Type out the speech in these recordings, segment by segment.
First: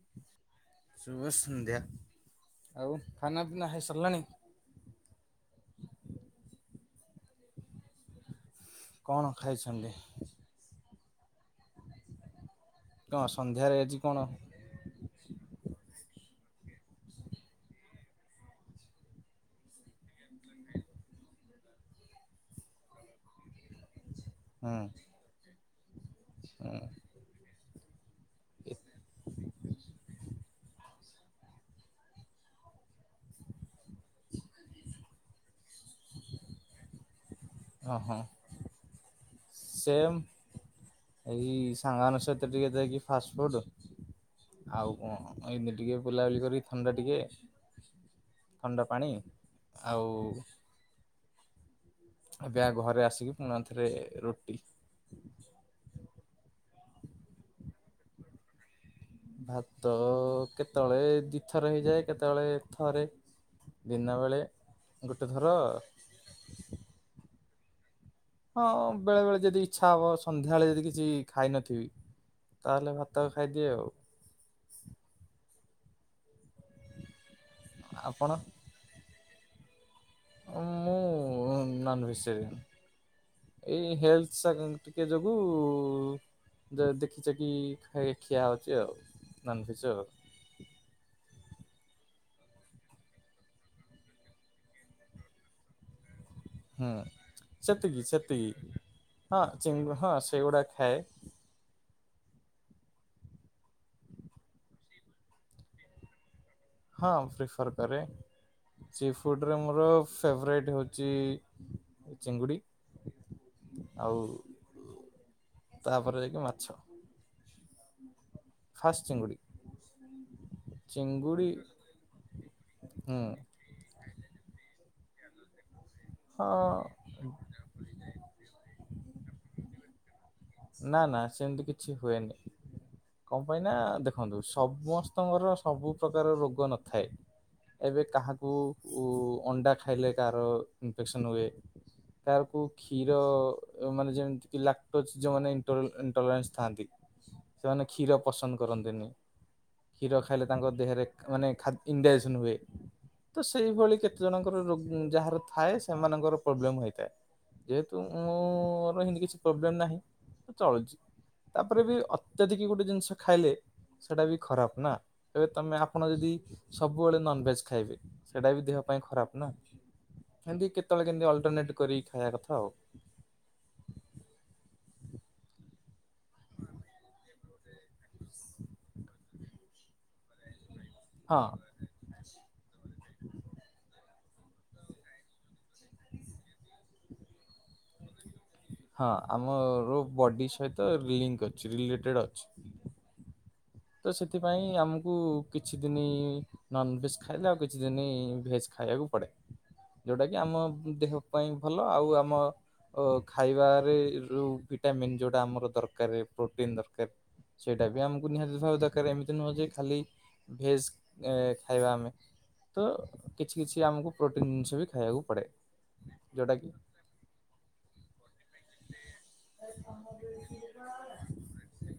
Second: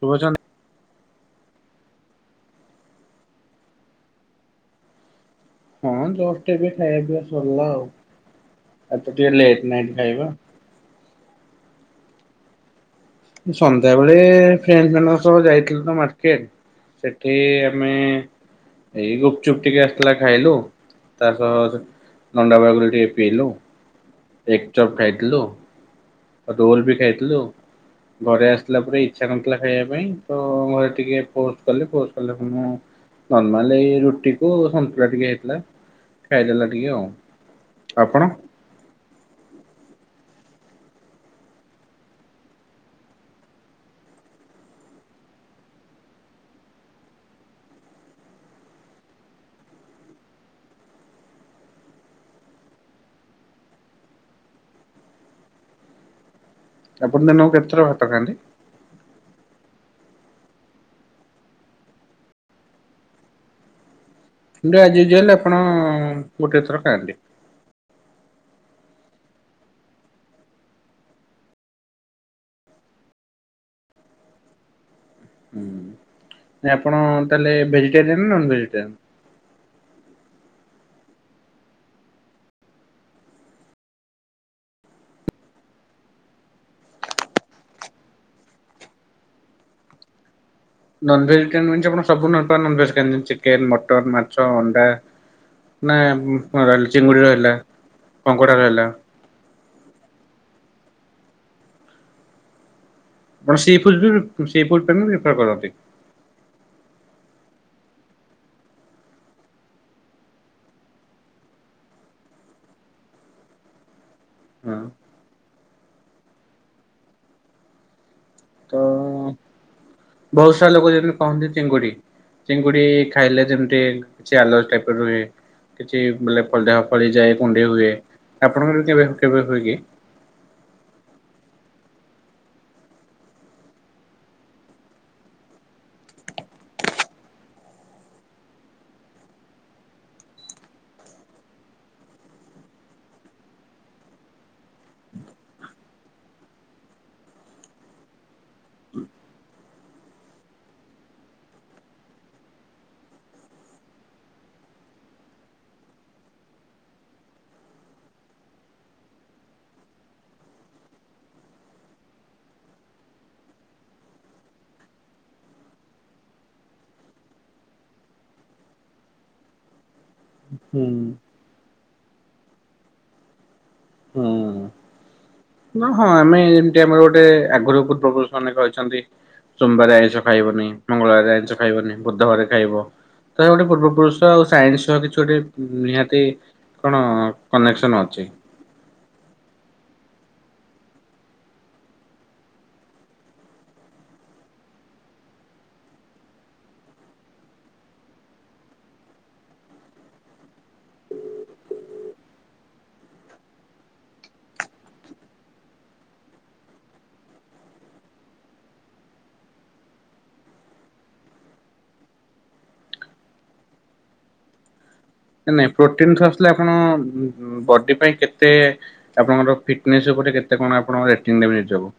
ଶୁଭଚନ୍ଦ [unintelligible] ଶୁଭସନ୍ଧ୍ୟା ଆଉ ଖାନା ପିନା ହେଇସାରିଲାଣି। ହଁ ଜଷ୍ଟ୍ ଏବେ ଖାଇବା ପିଇବା ସରିଲା ଆଉ ଆଜି ତ କଣ ଟିକେ ଲେଟ୍ ଖାଇଛନ୍ତି? ନାଇଟ୍ ଖାଇବା। କଣ ସନ୍ଧ୍ୟାରେ ଆଜି ସନ୍ଧ୍ୟାବେଳେ। କଣ ହୁଁ ଫ୍ରେଣ୍ଡ୍ ମାନଙ୍କ ସହ ଯାଇଥିଲୁ ତ ମାର୍କେଟ ସେଠି ଆମେ। ଏଇ ଗୁପଚୁପ ଟିକେ ଆସିଥିଲା ଖାଇଲୁ। ‌ ତା ସହ ନଣ୍ଡା ବାଇବାଗୁଲ ଟିକେ ପିଇଲୁ ଏକ୍ ହୁଁ ଚପ୍ ଖାଇଥିଲୁ। ଆଉ [unintelligible] ବି ଖାଇଥିଲୁ। ଘରେ ଆସିଲା ପରେ ଇଚ୍ଛା ନଥିଲା ଖାଇବା ପାଇଁ ତ ଘରେ ଟିକେ ପୋଷ୍ଟ କଲେ ପୋଷ୍ଟ କଲେ ମୁଁ। ନର୍ମାଲ ଏଇ ରୁଟି କୁ ସନ୍ତୁଳା ଟିକେ ହେଇଥିଲା ଖାଇଦେଲା ଟିକେ ଆଉ। ଓ ହୋ। ଆପଣ ସେମ୍ ଏଇ ସାଙ୍ଗମାନଙ୍କ ସହିତ ଟିକେ ଯାଇକି ଫାଷ୍ଟଫୁଡ୍। ଆଉ କଣ ଏଇନେ ଟିକେ ବୁଲାବୁଲି କରି ଥଣ୍ଡା ଟିକେ। ଥଣ୍ଡା ପାଣି ଆଉ। ଏବେ ଘରେ ଆସିକି ପୁଣି ଥରେ ରୁଟି। ଆପଣ ଦିନକୁ କେତେଥର ଭାତ ଖାଆନ୍ତି। ଭାତ କେତେବେଳେ ଦିଥର ହେଇଯାଏ କେତେବେଳେ ଥରେ। ଦିନବେଳେ। ଥିଲେ ଆଜି ଯିଏ ହେଲେ ଆପଣ ଗୋଟିଏ ଥର ଖାଆନ୍ତି। ହଁ ବେଳେ ବେଳେ ଯଦି ଇଚ୍ଛା ହବ ସନ୍ଧ୍ୟାବେଳେ ଯଦି କିଛି ଖାଇନଥିବି। ତାହେଲେ ଭାତ ଖାଇଦିଏ ଆଉ। ହୁଁ ଆପଣ ତା ହେଲେ ଭେଜିଟେରିଆନ୍ ଆପଣ? ନା ନନ୍ ଭେଜିଟେରିଆନ୍। ମୁଁ ନନ୍ ଭେଜିଟେରିଆନ୍। ଏଇ ହେଲ୍ସା ଟିକେ ଯୋଗୁଁ। ଯେ ଦେଖି ଛେକି କି ଖାଇ ଖିଆ ହୋଉଛି ଆଉ ନନଭେଜର୍।। ନନଭେଜିଟେରିଆନ୍ ମାନେ ଆପଣ ସବୁ ନନଭେଜ୍ ଖାଆନ୍ତି ଯେମିତି ଚିକେନ, ମଟନ୍, ମାଛ, ଅଣ୍ଡା। ନାଇ ରାଲ୍ ହୁଁ ଚିଙ୍ଗୁଡ଼ି ହେଲା ସେତିକି ସେତିକି କଙ୍କଡ଼ା ହେଲା। ହଁ ଚିଙ୍ଗୁ ହଁ ସେଗୁଡା ଖାଏ। ଆପଣ ସି ଫୁଡ୍ ବି ସି ଫୁଡ୍ [unintelligible] କରନ୍ତି। ହଁ ପ୍ରିଫର୍ କରେ। ସି ଫୁଡରେ ମୋର ଫେଭରାଇଟ୍ ହୋଉଛି। ଚିଙ୍ଗୁଡ଼ି ଆଉ ହଁ ତାପରେ ଯାଇକି ମାଛ। ତ ଫାଷ୍ଟ୍ ଚିଙ୍ଗୁଡ଼ି। ବହୁତ ସାରା ଲୋକ ଯେମିତି କହନ୍ତି ଚିଙ୍ଗୁଡ଼ି ଚିଙ୍ଗୁଡି ଚିଙ୍ଗୁଡି ହୁଁ ଖାଇଲେ ଯେମିତି। କିଛି ଆଲଜ୍ ଟାଇପର ରୁହେ କିଛି ହଁ ଲେଫର ଦେହ ଫଳି ଯାଏ କୁଣ୍ଡେଇ ହୁଏ। ଆପଣଙ୍କର କେବେ କେବେ ହୁଏ କି? ନା ନା ସେମିତି କିଛି ହୁଏନି। କଣ ପାଇଁ ନା ଦେଖନ୍ତୁ ସମସ୍ତଙ୍କର ସବୁ ପ୍ରକାର ରୋଗ ନଥାଏ। ଏବେ କାହାକୁ ଅଣ୍ଡା ଖାଇଲେ କାହାର ଇନଫେକ୍ସନ୍ ହୁଏ। କାହାରକୁ କ୍ଷୀର ମାନେ ଯେମିତି କି ଲାକ୍ଟୋଚ। ଯୋଉମାନେ ଇଣ୍ଟଲନ୍ସ ଥାନ୍ତି ସେମାନେ କ୍ଷୀର ପସନ୍ଦ କରନ୍ତିନି। କ୍ଷୀର ଖାଇଲେ ତାଙ୍କ ଦେହରେ ମାନେ ଖା ଇଣ୍ଡାଜେକ୍ସନ୍ ହୁଏ। ତ ସେଇଭଳି କେତେ ଜଣଙ୍କର ରୋ ଯାହାର ଥାଏ ସେମାନଙ୍କର ପ୍ରୋବ୍ଲେମ୍ ହୋଇଥାଏ। ଯେହେତୁ ମୋ ର କିଛି ପ୍ରୋବ୍ଲେମ ନାହିଁ ତ ଚଳୁଛି। ତାପରେ ବି ଅତ୍ୟଧିକ ଗୋଟେ ଜିନିଷ ଖାଇଲେ। ସେଟା ବି ଖରାପ ନା ଏବେ ତମେ ଆପଣ ଯଦି। ସବୁବେଳେ ନନଭେଜ ଖାଇବେ ସେଇଟା ବି ଦେହ ପାଇଁ ଖରାପ ନା, ଖାଆନ୍ତି ହୁଁ କେତେବେଳେ କେମିତି ଅଲଟରନେଟ୍ କରିକି ଖାଇବା କଥା ଆଉ, ହୁଁ, ଉଁଅ ହଁ ଆମେ ଯେମିତି ଆମର ଗୋଟେ ଆଗରୁ ପୂର୍ବ ପୁରୁଷ ମାନେ କହିଛନ୍ତି, ସୋମବାର ଆଇଁଷ ଖାଇବନି ମଙ୍ଗଳବାର ହଁ ଆଇଁଷ ଖାଇବନି ବୁଧବାର ରେ ଖାଇବ ତ ଗୋଟେ ପୂର୍ବ ପୁରୁଷ ଆଉ ସାଇନ୍ସ ସହ କିଛି ଗୋଟେ, ନିହାତି କଣ କନେକ୍ସନ ଅଛି, ହଁ ଆମ ରୁବ୍ ବଡ଼ି ସହିତ ଲିଙ୍କ ଅଛି ରିଲେଟେ ଅଛି, ତ ସେଥିପାଇଁ ଆମକୁ କିଛି ଦିନି, ନନ୍ ଭେଜ ଖାଇଲେ ଆଉ କିଛି ଦିନି ଭେଜ୍ ଖାଇବାକୁ ପଡ଼େ, ଯୋଉଟା କିି ଆମ ଦେହ ପାଇଁ ଭଲ ଆଉ ଆମ, ଓ ଖାଇବାରେ ରୋ ଭିଟାମିନ୍ ଯୋଉଟା ଆମର ଦରକାର ରେ ପ୍ରୋଟିନ୍ ଦରକାର, ସେଇଟା ବି ଆମକୁ ନିହାତି, ଦ ଦରକାର ରେ ଏମିତି ନୁହଁ ଯେ ଖାଲି ଭେଜ୍ ହେ ଖାଇବା ଆମେ, ତ କିଛି-କିଛି ଆମକୁ ପ୍ରୋଟିନ୍ ଜିନିଷ ବି ଖାଇବାକୁ, ପଡେ ନାଇଁ ପ୍ରୋଟିନ୍ଠ୍ ଆସିଲେ ଯୋଉଟା କି ଆପଣ ଉଁ-ଉଁ ବଡ଼ି ପାଇଁ କେତେ, ଆପଣଙ୍କର ଫିଟନେସ୍ ଉପରେ କେତେ କଣ ଆପଣ ରେଟିଙ୍ଗ ଦେବେ ନିଜକୁ,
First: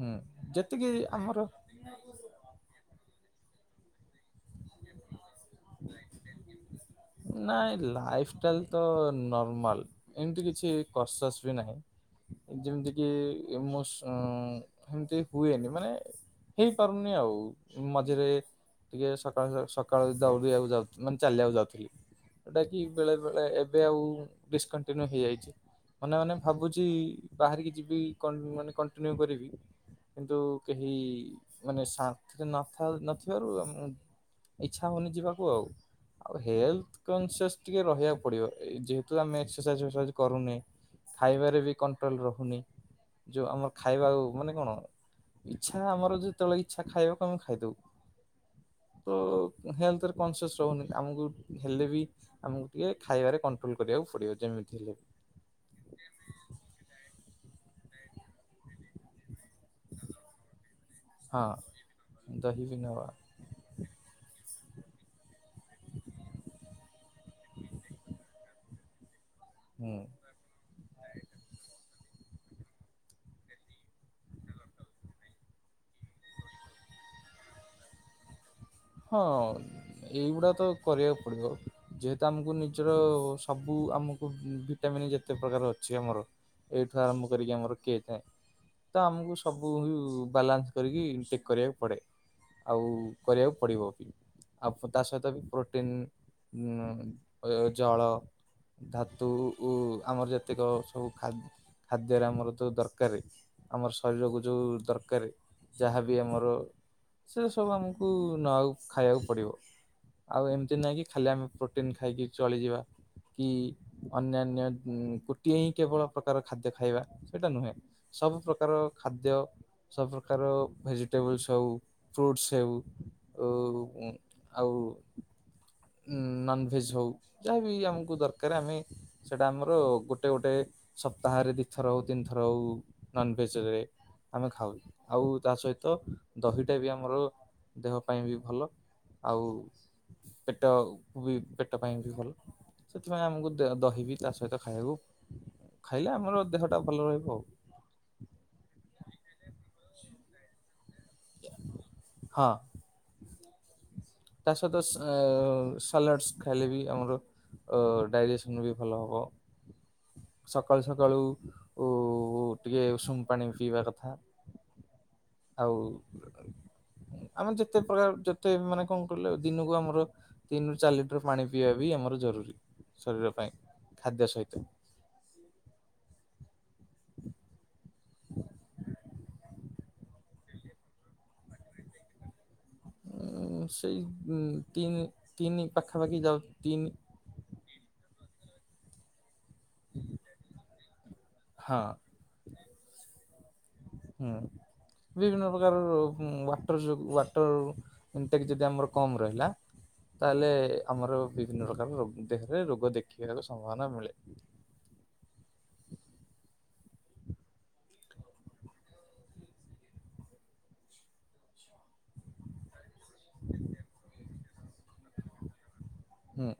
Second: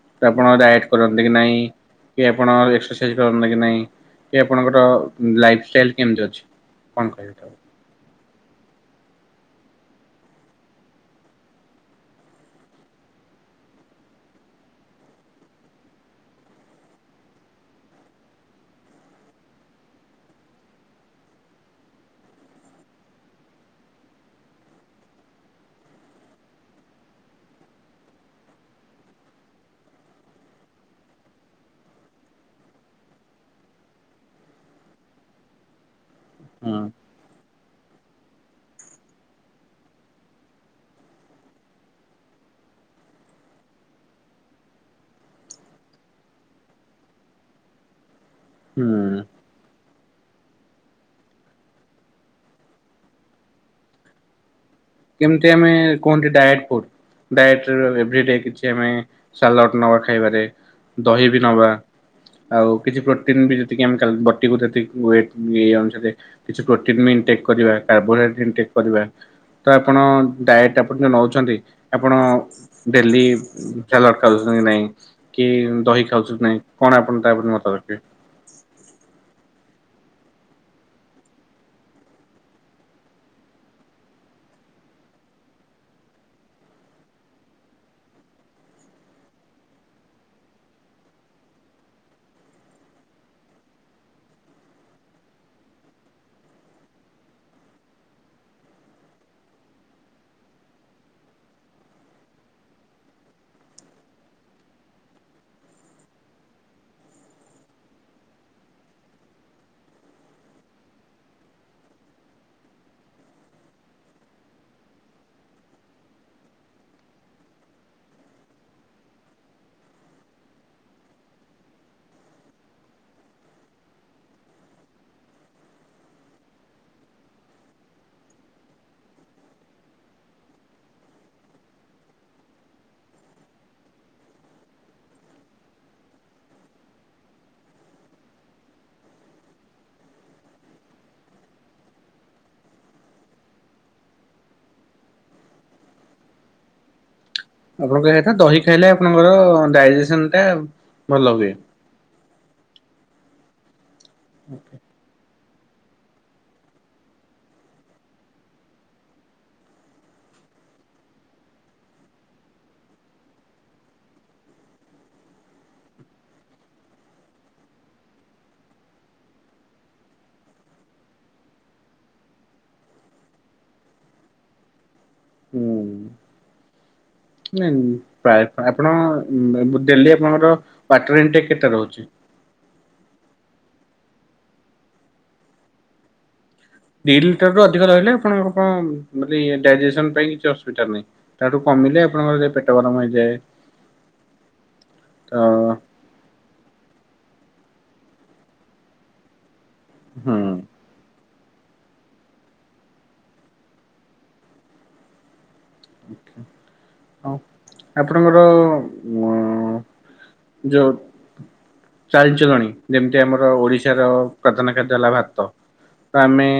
ହୁଁ, ଆପଣ ଡାଏଟ୍ ଯେତିକି କରନ୍ତି କି ଆମର ନାଇଁ, ଇ କି ଆପଣ ଏକ୍ସେସାଇଜ୍ କର କି ନାଇଁ କି ଆପଣଙ୍କର ଲାଇଫଷ୍ଟାଇଲ୍ ଟାଇଲ୍ କେମିତି ଅଛି, କଣ କହିବି ତାକୁ ନାଇଁ ଲାଇଫଷ୍ଟାଇଲ୍, ତ ନର୍ମାଲ ଏମିତି କିଛି କରସସ୍ ବି ନାହିଁ, ଯେମିତି କି ମୋ ସମ୍ ସେମିତି ହୁଏନି ମାନେ, ହେଇପାରୁନି ଆଉ ଏ ମଝିରେ ଟିକେ ସ କାଳ ସକାଳ ଚାଲିବାକୁ ଯାଉଛି ମାନେ ଚାଲିବାକୁ ଯାଉଥିଲି, ସେଟା କି ବେଳେ-ବେଳେ ଏବେ ଆଉ ଡିସକଣ୍ଟିନ୍ୟୁ ହେଇଯାଇଛି, ମନେ-ମନେ ଭାବୁଛି ବାହାରିକି ଯିବି କନ୍ ମାନେ କଣ୍ଟିନ୍ୟୁ କରିବି, କିନ୍ତୁ କେହି ମାନେ ଶନ୍ତିରେ ନ ଥାଉ ନ ଥିବାରୁ ଆଉ ମୁଁ, ଇଚ୍ଛା ହଉନି ଯିବାକୁ ଆଉ-ଆଉ ହୁଁ ହେଲ୍ଥ, କନସେସ୍ ଟିକେ ରହିବାକୁ ପଡ଼ିବ ଏଇ ଯେହେତୁ ଆମେ ଏକ୍ସେସାଇଜ୍ ଫେକ୍ସେସାଇଜ୍ କରୁନି, ଖାଇବାରେ ବି କଣ୍ଟ୍ରୋଲ ରହୁନି, ଯୋଉ ଆମର ଖାଇବା ଆ ମାନେ କଣ ଇଚ୍ଛା ଆମର ଯେତେବେଳେ ଇଚ୍ଛା ଖାଇବା ଆମେ ଖାଇଦବୁ, ତୋ ହୁଁ। ହେଲ୍ଥରେ କନସେସ୍ ରହୁନି ଆମକୁ ହେଲେ ବି, ଆମକୁ ଟିକେ ଖାଇବାରେ କଣ୍ଟ୍ରୋଲ କରିବାକୁ ପଡ଼ିବ ଯେମିତି ହେଲେ ବି, ଯେମିତି ଆମେ କୁହନ୍ତି ଡାଏଟ୍ କରୁ, ଡାଏଟ୍ ଏଭିଡେ କିଛି ଆମେ ସାଲାଟ୍ ନବା ଖାଇବାରେ, ଦହି ବି ହଁ ନବା ଦହି ଆଉ ବି କିଛି ନବା ପ୍ରୋଟିନ୍ ବି ଯେତିକି ଆମେ କାଲ୍ ବଟିକୁ ଯେତିକି ୱେଟ୍, ଏଇ ଅନୁସାରେ କିଛି ପ୍ରୋଟିନ ବିଇଟ କରିବା କାର୍ବୋହାଇଡ୍ରେଟଇଟେକ୍ କରିବା, ତା ହୁଁ ଆପଣ, ଡାଏଟ୍ ଆପଣ ଯେଉଁ ନେଉଛନ୍ତି ଆପଣ ଡେଲି ଉଁଛା ଲଟକାଉଛନ୍ତି କି ନାହିଁ, କି ଦହି ଖାଉଛନ୍ତି ନାଇଁ କଣ ଆପଣ ତାପରେ ମତ ରକାର୍, ହଁ ଏଇଗୁଡ଼ା ତ କରିବାକୁ ପଡ଼ିବ, ଯେହେତୁ ଆମକୁ ନିଜର ସବୁ ଆମକୁ ଉଁ ଭିଟାମନ୍ ଯେତେ ପ୍ରକାର ଅଛି ଆମର, ଏଇଠୁ ଆରମ୍ଭ କରିକି ଆମର କେଏ ଥାଏ, ତ ଆମକୁ ସବୁ ଉଁ ବାଲାନ୍ସ କରିକି ଟେକ୍ କରିବାକୁ ପଡ଼େ, ଆଉ କରିବାକୁ ପଡ଼ିବ ବି ଆଉ ତା ସହିତ ବି ପ୍ରୋଟିନ୍ ଜଳ ଧାତୁ ଉ ଆମର ଯେତିକ ସବୁଖାଦ୍ୟ ଖାଦ୍ୟରେ ଆମର ତ ଦରକାରେ ଆମର ଶରୀରକୁ ଯୋଉ ଦରକାର ଯାହାବି ଆମର ସେଇଟା ସବୁ ଆମକୁ ନ ଖାଇବାକୁ ପଡ଼ିବ ଆଉ ଏମିତି ନାଇଁ କି ଖାଲି ଆମେ ପ୍ରୋଟିନ୍ ଖାଇକି ଚଳିଯିବା। କି ଅନ୍ୟାନ୍ୟ ଗୋଟିଏ ହିଁ କେବଳ ପ୍ରକାର ଖାଦ୍ୟ ଖାଇବା ସେଇଟା ନୁହେଁ। ସବୁ ପ୍ରକାର ଖାଦ୍ୟ ସବୁ ପ୍ରକାର ଭେଜିଟେବଲ୍ସ ସଉ ଫ୍ରୁଟସ ସେଓ ଓ ଉଁ ଆଉ ନନଭେଜ ହଉ ଯାହାବି ଆମକୁ ଦରକାରେ ଆମେ ସେଇଟା ଆମର ଗୋଟେ ଗୋଟେ ସପ୍ତାହରେ ଦୁଇଥର ହଉ ତିନି ଥର ହଉ ନନଭେଜରେ ଆମେ ଖାଉ ଆଉ ତା ସହିତ ଦହିଟା ବି ଆମର ଦେହ ପାଇଁ ବି ଭଲ ଆଉ ପେଟ କୁ ବି ପେଟ ପାଇଁ ବି ଭଲ। ସେଥିପାଇଁ ଆମକୁ ଦେ ଦହିବି ତା ସହିତ ଖାଇବାକୁ ଖାଇଲେ ଆମର ଦେହଟା ଭଲ ରହିବ ଆଉ। ମୁଁ କଣ କହିବା କଥା ଦହି ଖାଇଲେ ଆପଣଙ୍କର ଡାଇଜେସନ ଟା ଭଲ ହୁଏ। ହଁ ତା ସ ସାଲାଡ଼ସ୍ ଖାଇଲେ ବି ଆମର ଡାଇଜେସନ୍ ବି ଭଲ ହେବ। ସକାଳୁ ସକାଳୁ ଉ ଟିକେ ଉଷୁମୁ ପାଣି ପିଇବା କଥା। ଆଉ ହ [inaudible] ଆମେ ଯେତେ ପ୍ରକାର ଯେତେ ମାନେ କଣ କିହିଲେ ଦିନକୁ ଆମର ତିନିରୁ ଚାରି ଲିଟର ପାଣି ପିଇବା ବି ଆମର ଜରୁରୀ ଶରୀର ପାଇଁ ଖାଦ୍ୟ ସହିତ। ହୁଁ। ନାଇଁ ପ୍ରାୟତ ଆପଣ ଡେଲି ଆପଣଙ୍କର ୱାଟର ଇନଟେକ୍ କେତେ ରହୁଚି? ସେଇ ତିନି ତିନି ପାଖାପାଖି ଯାଉଚି ତିନି। ଦୁଇ ଲିଟରରୁୁ ଅଧିକ ରହିଲେ ଆପଣ ଆପଣ ମୁଁ କହିଲି ଡାଇଜେସନ ପାଇଁ କିଛି ଅସୁବିଧା ନାଇଁ ତାଠୁ ହଁ କମିଲେ ଆପଣଙ୍କର ପେଟ ଗରମ ହେଇଯାଏ। ହୁଁ ତ ବିଭିନ୍ନ ପ୍ରକାର ବା ୱାଟର ଯୋଗୁ ୱାଟର ଇନଟେକ୍ ଯଦି ଆମର କମ୍ ରହିଲା ହୁଁ। ତାହେଲେ ଆମର ବିଭିନ୍ନ ପ୍ରକାର ଦେହରେ ରୋଗ ଦେଖିବାକୁ ସମ୍ଭାବନା ମିଳେ। ହଁ ଆପଣଙ୍କର ଅ ଯୋଉ ଚାରି ଚରୋଣି ଯେମିତି ଆମର ଓଡିଶାର ପ୍ରଧାନ ଖାଦ୍ୟ ହେଲା ଭାତ। ତ ହୁଁ ଆମେ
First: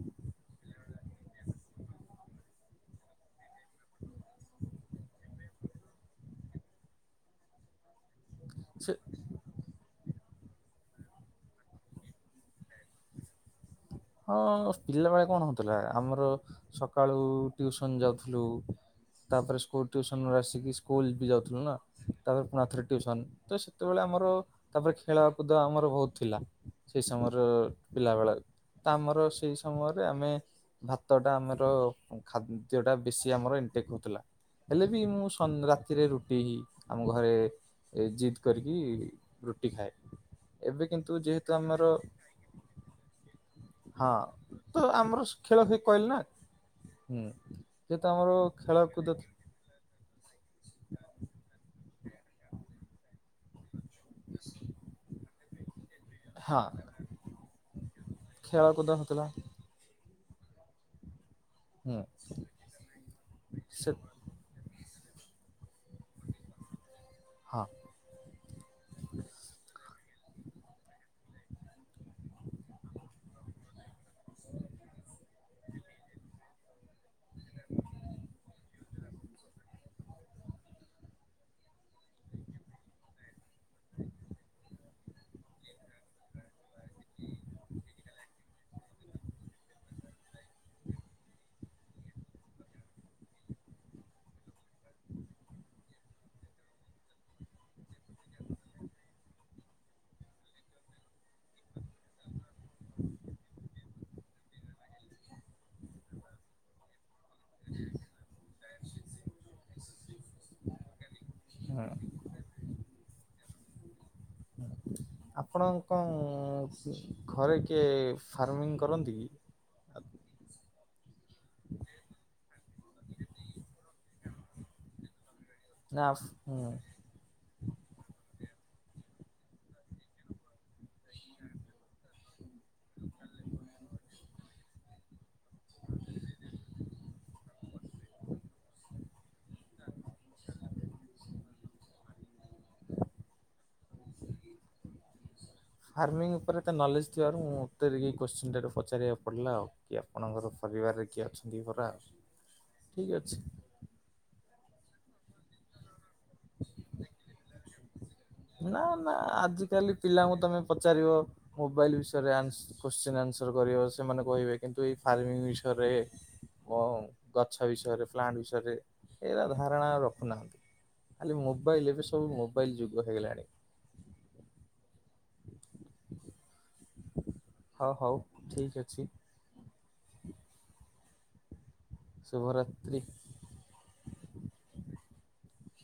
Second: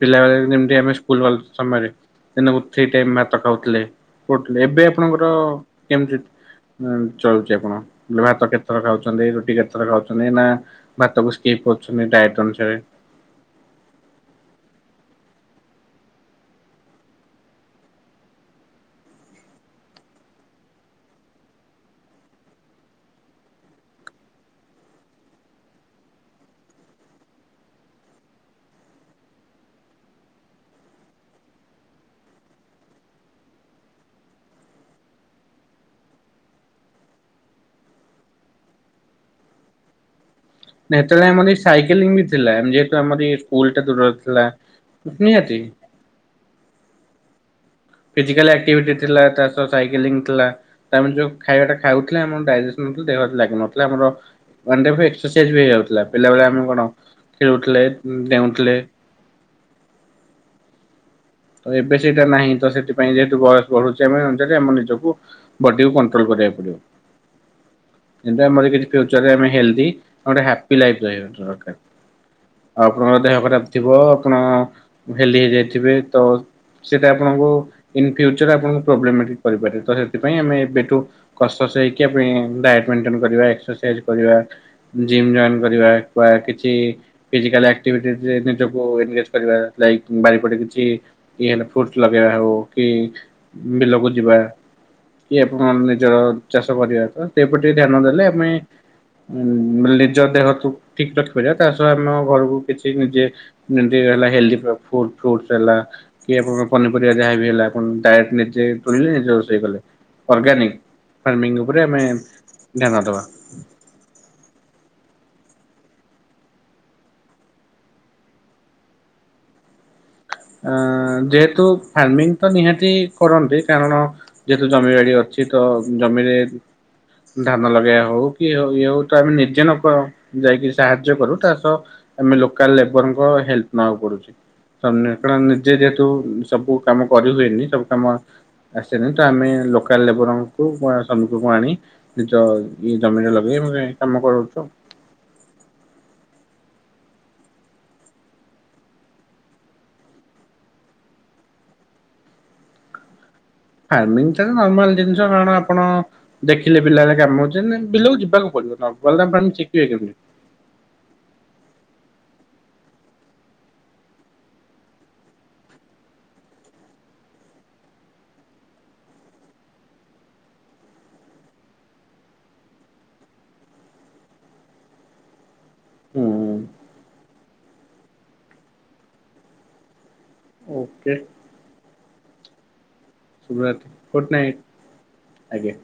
ପିଲାବେଳେ ଯେମିତି ଆମେ ସ୍କୁଲୁ ବା ସମୟରେ ଦକୁ [unintelligible] ଭାତ ଖାଉଥିଲେ କଥିଲେ ଏବେ ଆପଣଙ୍କର କେମିତି ଚଳୁଚି ଆପଣ ଭାତ କେତେଥର ସେ ଖାଉଚନ୍ତି ରୁଟି କେତେ ଥର ଖାଉଚନ୍ତି ନା ଭାତକୁ ସ୍କିପ କରୁଚନ୍ତି ଡାଏଟ୍ ଅନୁସାରେ? ହଁ ପିଲାବେଳେ କଣ ହଉଥିଲା ଆମର ସକାଳୁ ଟିଉସନ ଯାଉଥିଲୁ ତାପରେ ସ୍କୁଲୁ ଟ୍ୟୁସନ ଆସିକି ସ୍କୁଲୁ ବି ଯାଉଥିଲୁ ନା। ତାପରେ ପୁଣି ଥରେ ଟ୍ୟୁସନ ତ ସେତେବେଳେ ଆମର ତାପରେ ଖେଳକୁଦ ଆମର ବହୁତୁ ଥିଲା। ସେଇ ସମୟରେ ପିଲା ବେଳ ତ ଆମର ସେଇ ସମୟରେ ଆମେ ଭାତ ଟା ଆମର ଖାଦ୍ୟ ଟା ବେଶୀ ଆମର ଇନଟେ ହଉଥିଲା। ହେଲେ ବି ମୁଁ ସ ରାତିରେ ରୁଟି ଆମ ଘରେ ଏ ଜିଦ୍ କରିକି ରୁଟି ଖାଏ। ଏବେ କିନ୍ତୁ ନେତବେଳେ ଯେହେତୁ ଆମରି ଆମର ସାଇକେଲିଂ ବି ଥିଲା ଯେହେତୁ ଆମରି ସ୍କୁଲ ଟା ଦୂରର ଥିଲା ନିହାତି। କହିଲ୍ ନା ହୁଁ। ଯେହେତୁ ଆମର ଫିଜିକାଲ୍ ଖେଳକୁଦ ଆକ୍ଟିଭିଟିଥିଲା ତାସ୍ ତ ସାଇକେଲଂ ଥିଲା ତା ମାନେ ଯୋଉ ଖାଇବା ଟା ଖାଉଥିଲେ ଆମନ୍ ଡାଇଜେସନ୍ ଥିଲେ ଦେହରେ ଲାଗୁନଥିଲା। ପିଲା ଆମର ୱାନଡ଼େ ହୁଏ ଏକ୍ସୋସିଆଜ୍ ହେଇଯାଉଥିଲା ପିଲାବେଳେ ହଁ ଆମେ କଣ ଖେଳୁତ୍ଥିଲେ ହୁଁ ଦେଉତ୍ଥିଲେ। [unintelligible] ଥିଲା ତ ଏବେ ହୁଁ ସେଇଟା ନାହିଁ ତ ସେଥିପାଇଁ ଯେହେତୁ ବୟସ ସେ ବଢ଼ୁଛି ଆମେ ଜାଣିଚଟି ଆମ ନିଜକୁ ବଡ଼ିକୁ କଣ୍ଟ୍ରୋଲ୍ କରିବାକୁ ପଡ଼ିବ। ହଁ। ଯେମ୍ତି ଆମର କିଛି ଫିଉଚରରେ ଆମେ ହେଲ୍ଦି ଆଉଗୋଟେ ହାପି ଲାଇଫ୍ ରହିବା ଦରକାର। ଆଉ ଆପଣଙ୍କର ଦେହ ଖରାପ ଥିବ ଆପଣ ହେଲ୍ଦି ହେଇଯାଇଥିବେ ତ ସେଟା ଆପଣଙ୍କୁ ଇନ୍ଫିଉଚର ଆପଣକୁ ପ୍ରୋବ୍ଲେମଟିକ କରିପାରେ ତ ସେଥିପାଇଁ ଆମେ ଏବେଠୁ କଷ ସେଇକି ଆବେଁ ଡାଇଟ୍ ମେଣ୍ଟିନ୍ କରିବା ଏକ୍ସୋସା ଏଜ୍ କରିବା ଜିମ୍ ଜାମ୍ କରିବା କୁଆ କିଛି ଫିଜିକାଲ୍ ଆକ୍ଟିଭିଟି ଜେ ନିଜକୁ ଏମିରେକ୍ସ କରିବା ଲାଇକ୍ ମୁଁ ବାରିପଟେ କିଛି ଇହେଲେ ଫୁର୍ତ୍ ଲଗେଇଆ ହୋଉ। କି ବିଲକୁ ଯିବା କି ଆପଣ ନିଜର ଚାଷ କରିବା ତ ସେପଟେ ତେ ଧ୍ୟାନ ଦେଲେ ଆମେ ଉଁ ନିଜ ଦେହକୁ ଠିକ୍ ରଖ କରିବା ତା ସ ଆମ ଘରକୁ କିଛି ନିଜେ ଯେମିତି ହେଲା ହେଲ୍ଦି ଫ୍ର ଫୁଡ଼୍ ଫୁଡୁସ୍‌ ହେଲା। କି ଆପଣଙ୍କ ପନିପରିବା ଯାହାବି ହେଲା ଆପନ୍ ଡାଏକ୍ଟ ନିଜେ ତୋଳିଲେ ନିଜେ ରୋଷେଇ କଲେ ଅର୍ଗାନିକ୍। ଫାର୍ମିଂ ଉପରେ ହୁଁ ଆମେ ଧ୍ୟାନ ଦବା। ଆପଣଙ୍କ ଘରେ କିଏ ଫାର୍ମିଂ କରନ୍ତି କି? ଆ ଆଁ ଯେହେତୁ ଫାର୍ମିଂ ତ ନିହାତି କରନ୍ତି କାରଣ ଯେହେତୁ ଜମି ବାଡ଼ି ଅଛି ତ ନା ଜମିରେ ହୁଁ। ଧାନ ଲଗେଇୟା ହଉ କି ହଉ ଇ ହଉ ତ ଆମେ ନିଯେ ନକ ଯାଇକି ସାହାଯ୍ୟ କରୁ ତା ସହ ଆମେ ଲୋକାଲ ଲେବରଙ୍କ ହେଲ୍ପ ନବାକୁ ପଡ଼ୁଛି। ସମ୍ନେ କାଣ ନିଜେ ଯେହେତୁ ସବୁ କାମ କରି ହୁଏନି ସବୁ କାମ ଆସେନି ତ ଆମେ ଲୋକାଲ୍ ଲେବରଙ୍କୁ ବା ଶ୍ରମିକଙ୍କୁ ଆଣି ନିଜ ଇଏ ଜମିଟା ଲଗେଇ ମନେ [inaudible] ଫାର୍ମିଙ୍ଗ୍ ଉପରେ ତା ନଲେଜ୍ ଥିବାରୁ ମୁଁ ଉତ୍ତରିଗି କୋଶ୍ଚିନ୍ ଟା ରୁ ପଚାରିବାକୁ ପଡ଼ିଲା ଆଉ। କି ଆପଣଙ୍କର ପରିବାରରେ କିଏ ଅଛନ୍ତି ପରା ଠିକ୍ ଅଛି। ଫାର୍ମିଙ୍ଗ୍ ଚାର ନର୍ମାଲ ଜିନିଷ କଣ ଆପଣ ଦେଖିଲେ ବିଲାରେ କାମ ଛନ୍ତି ବିଲୋଉଛୁ। ନା ନା ଆଜିକାଲି ପିଲାଙ୍କୁ ତମେ ପଚାରିବ। ମୋବାଇଲି ବିଷୟରେ ଆନ୍ସ କୋସଚୀନ ଆନ୍ସର କରିବ ସେମାନେ କହିବେ କିନ୍ତୁ ଏଇ ଫାର୍ମିଂ ବିଷୟରେ ୱଉଁ ଗଛ ବିଷୟରେ ପ୍ଲାଣ୍ଟ ବିଷୟରେ ଏରା ଧାରଣା ରଖୁନାହାଁନ୍ତି। ଖାଲି ମୋବାଇଲ୍ ଏବେ ସବୁ ମୋବାଇଲ୍ ଯୁଗ ହେଇଗଲାଣି। ହୁଁ [inaudible] ହ ହଉ ଠିକ୍ ଅଛି। [inaudible] ଓକେ। ଶୁଭ ରାତ୍ରି। ଶୁଭରାତି ଫୋର୍ଟ ନାଇଟ୍ ଆଜ୍ଞା।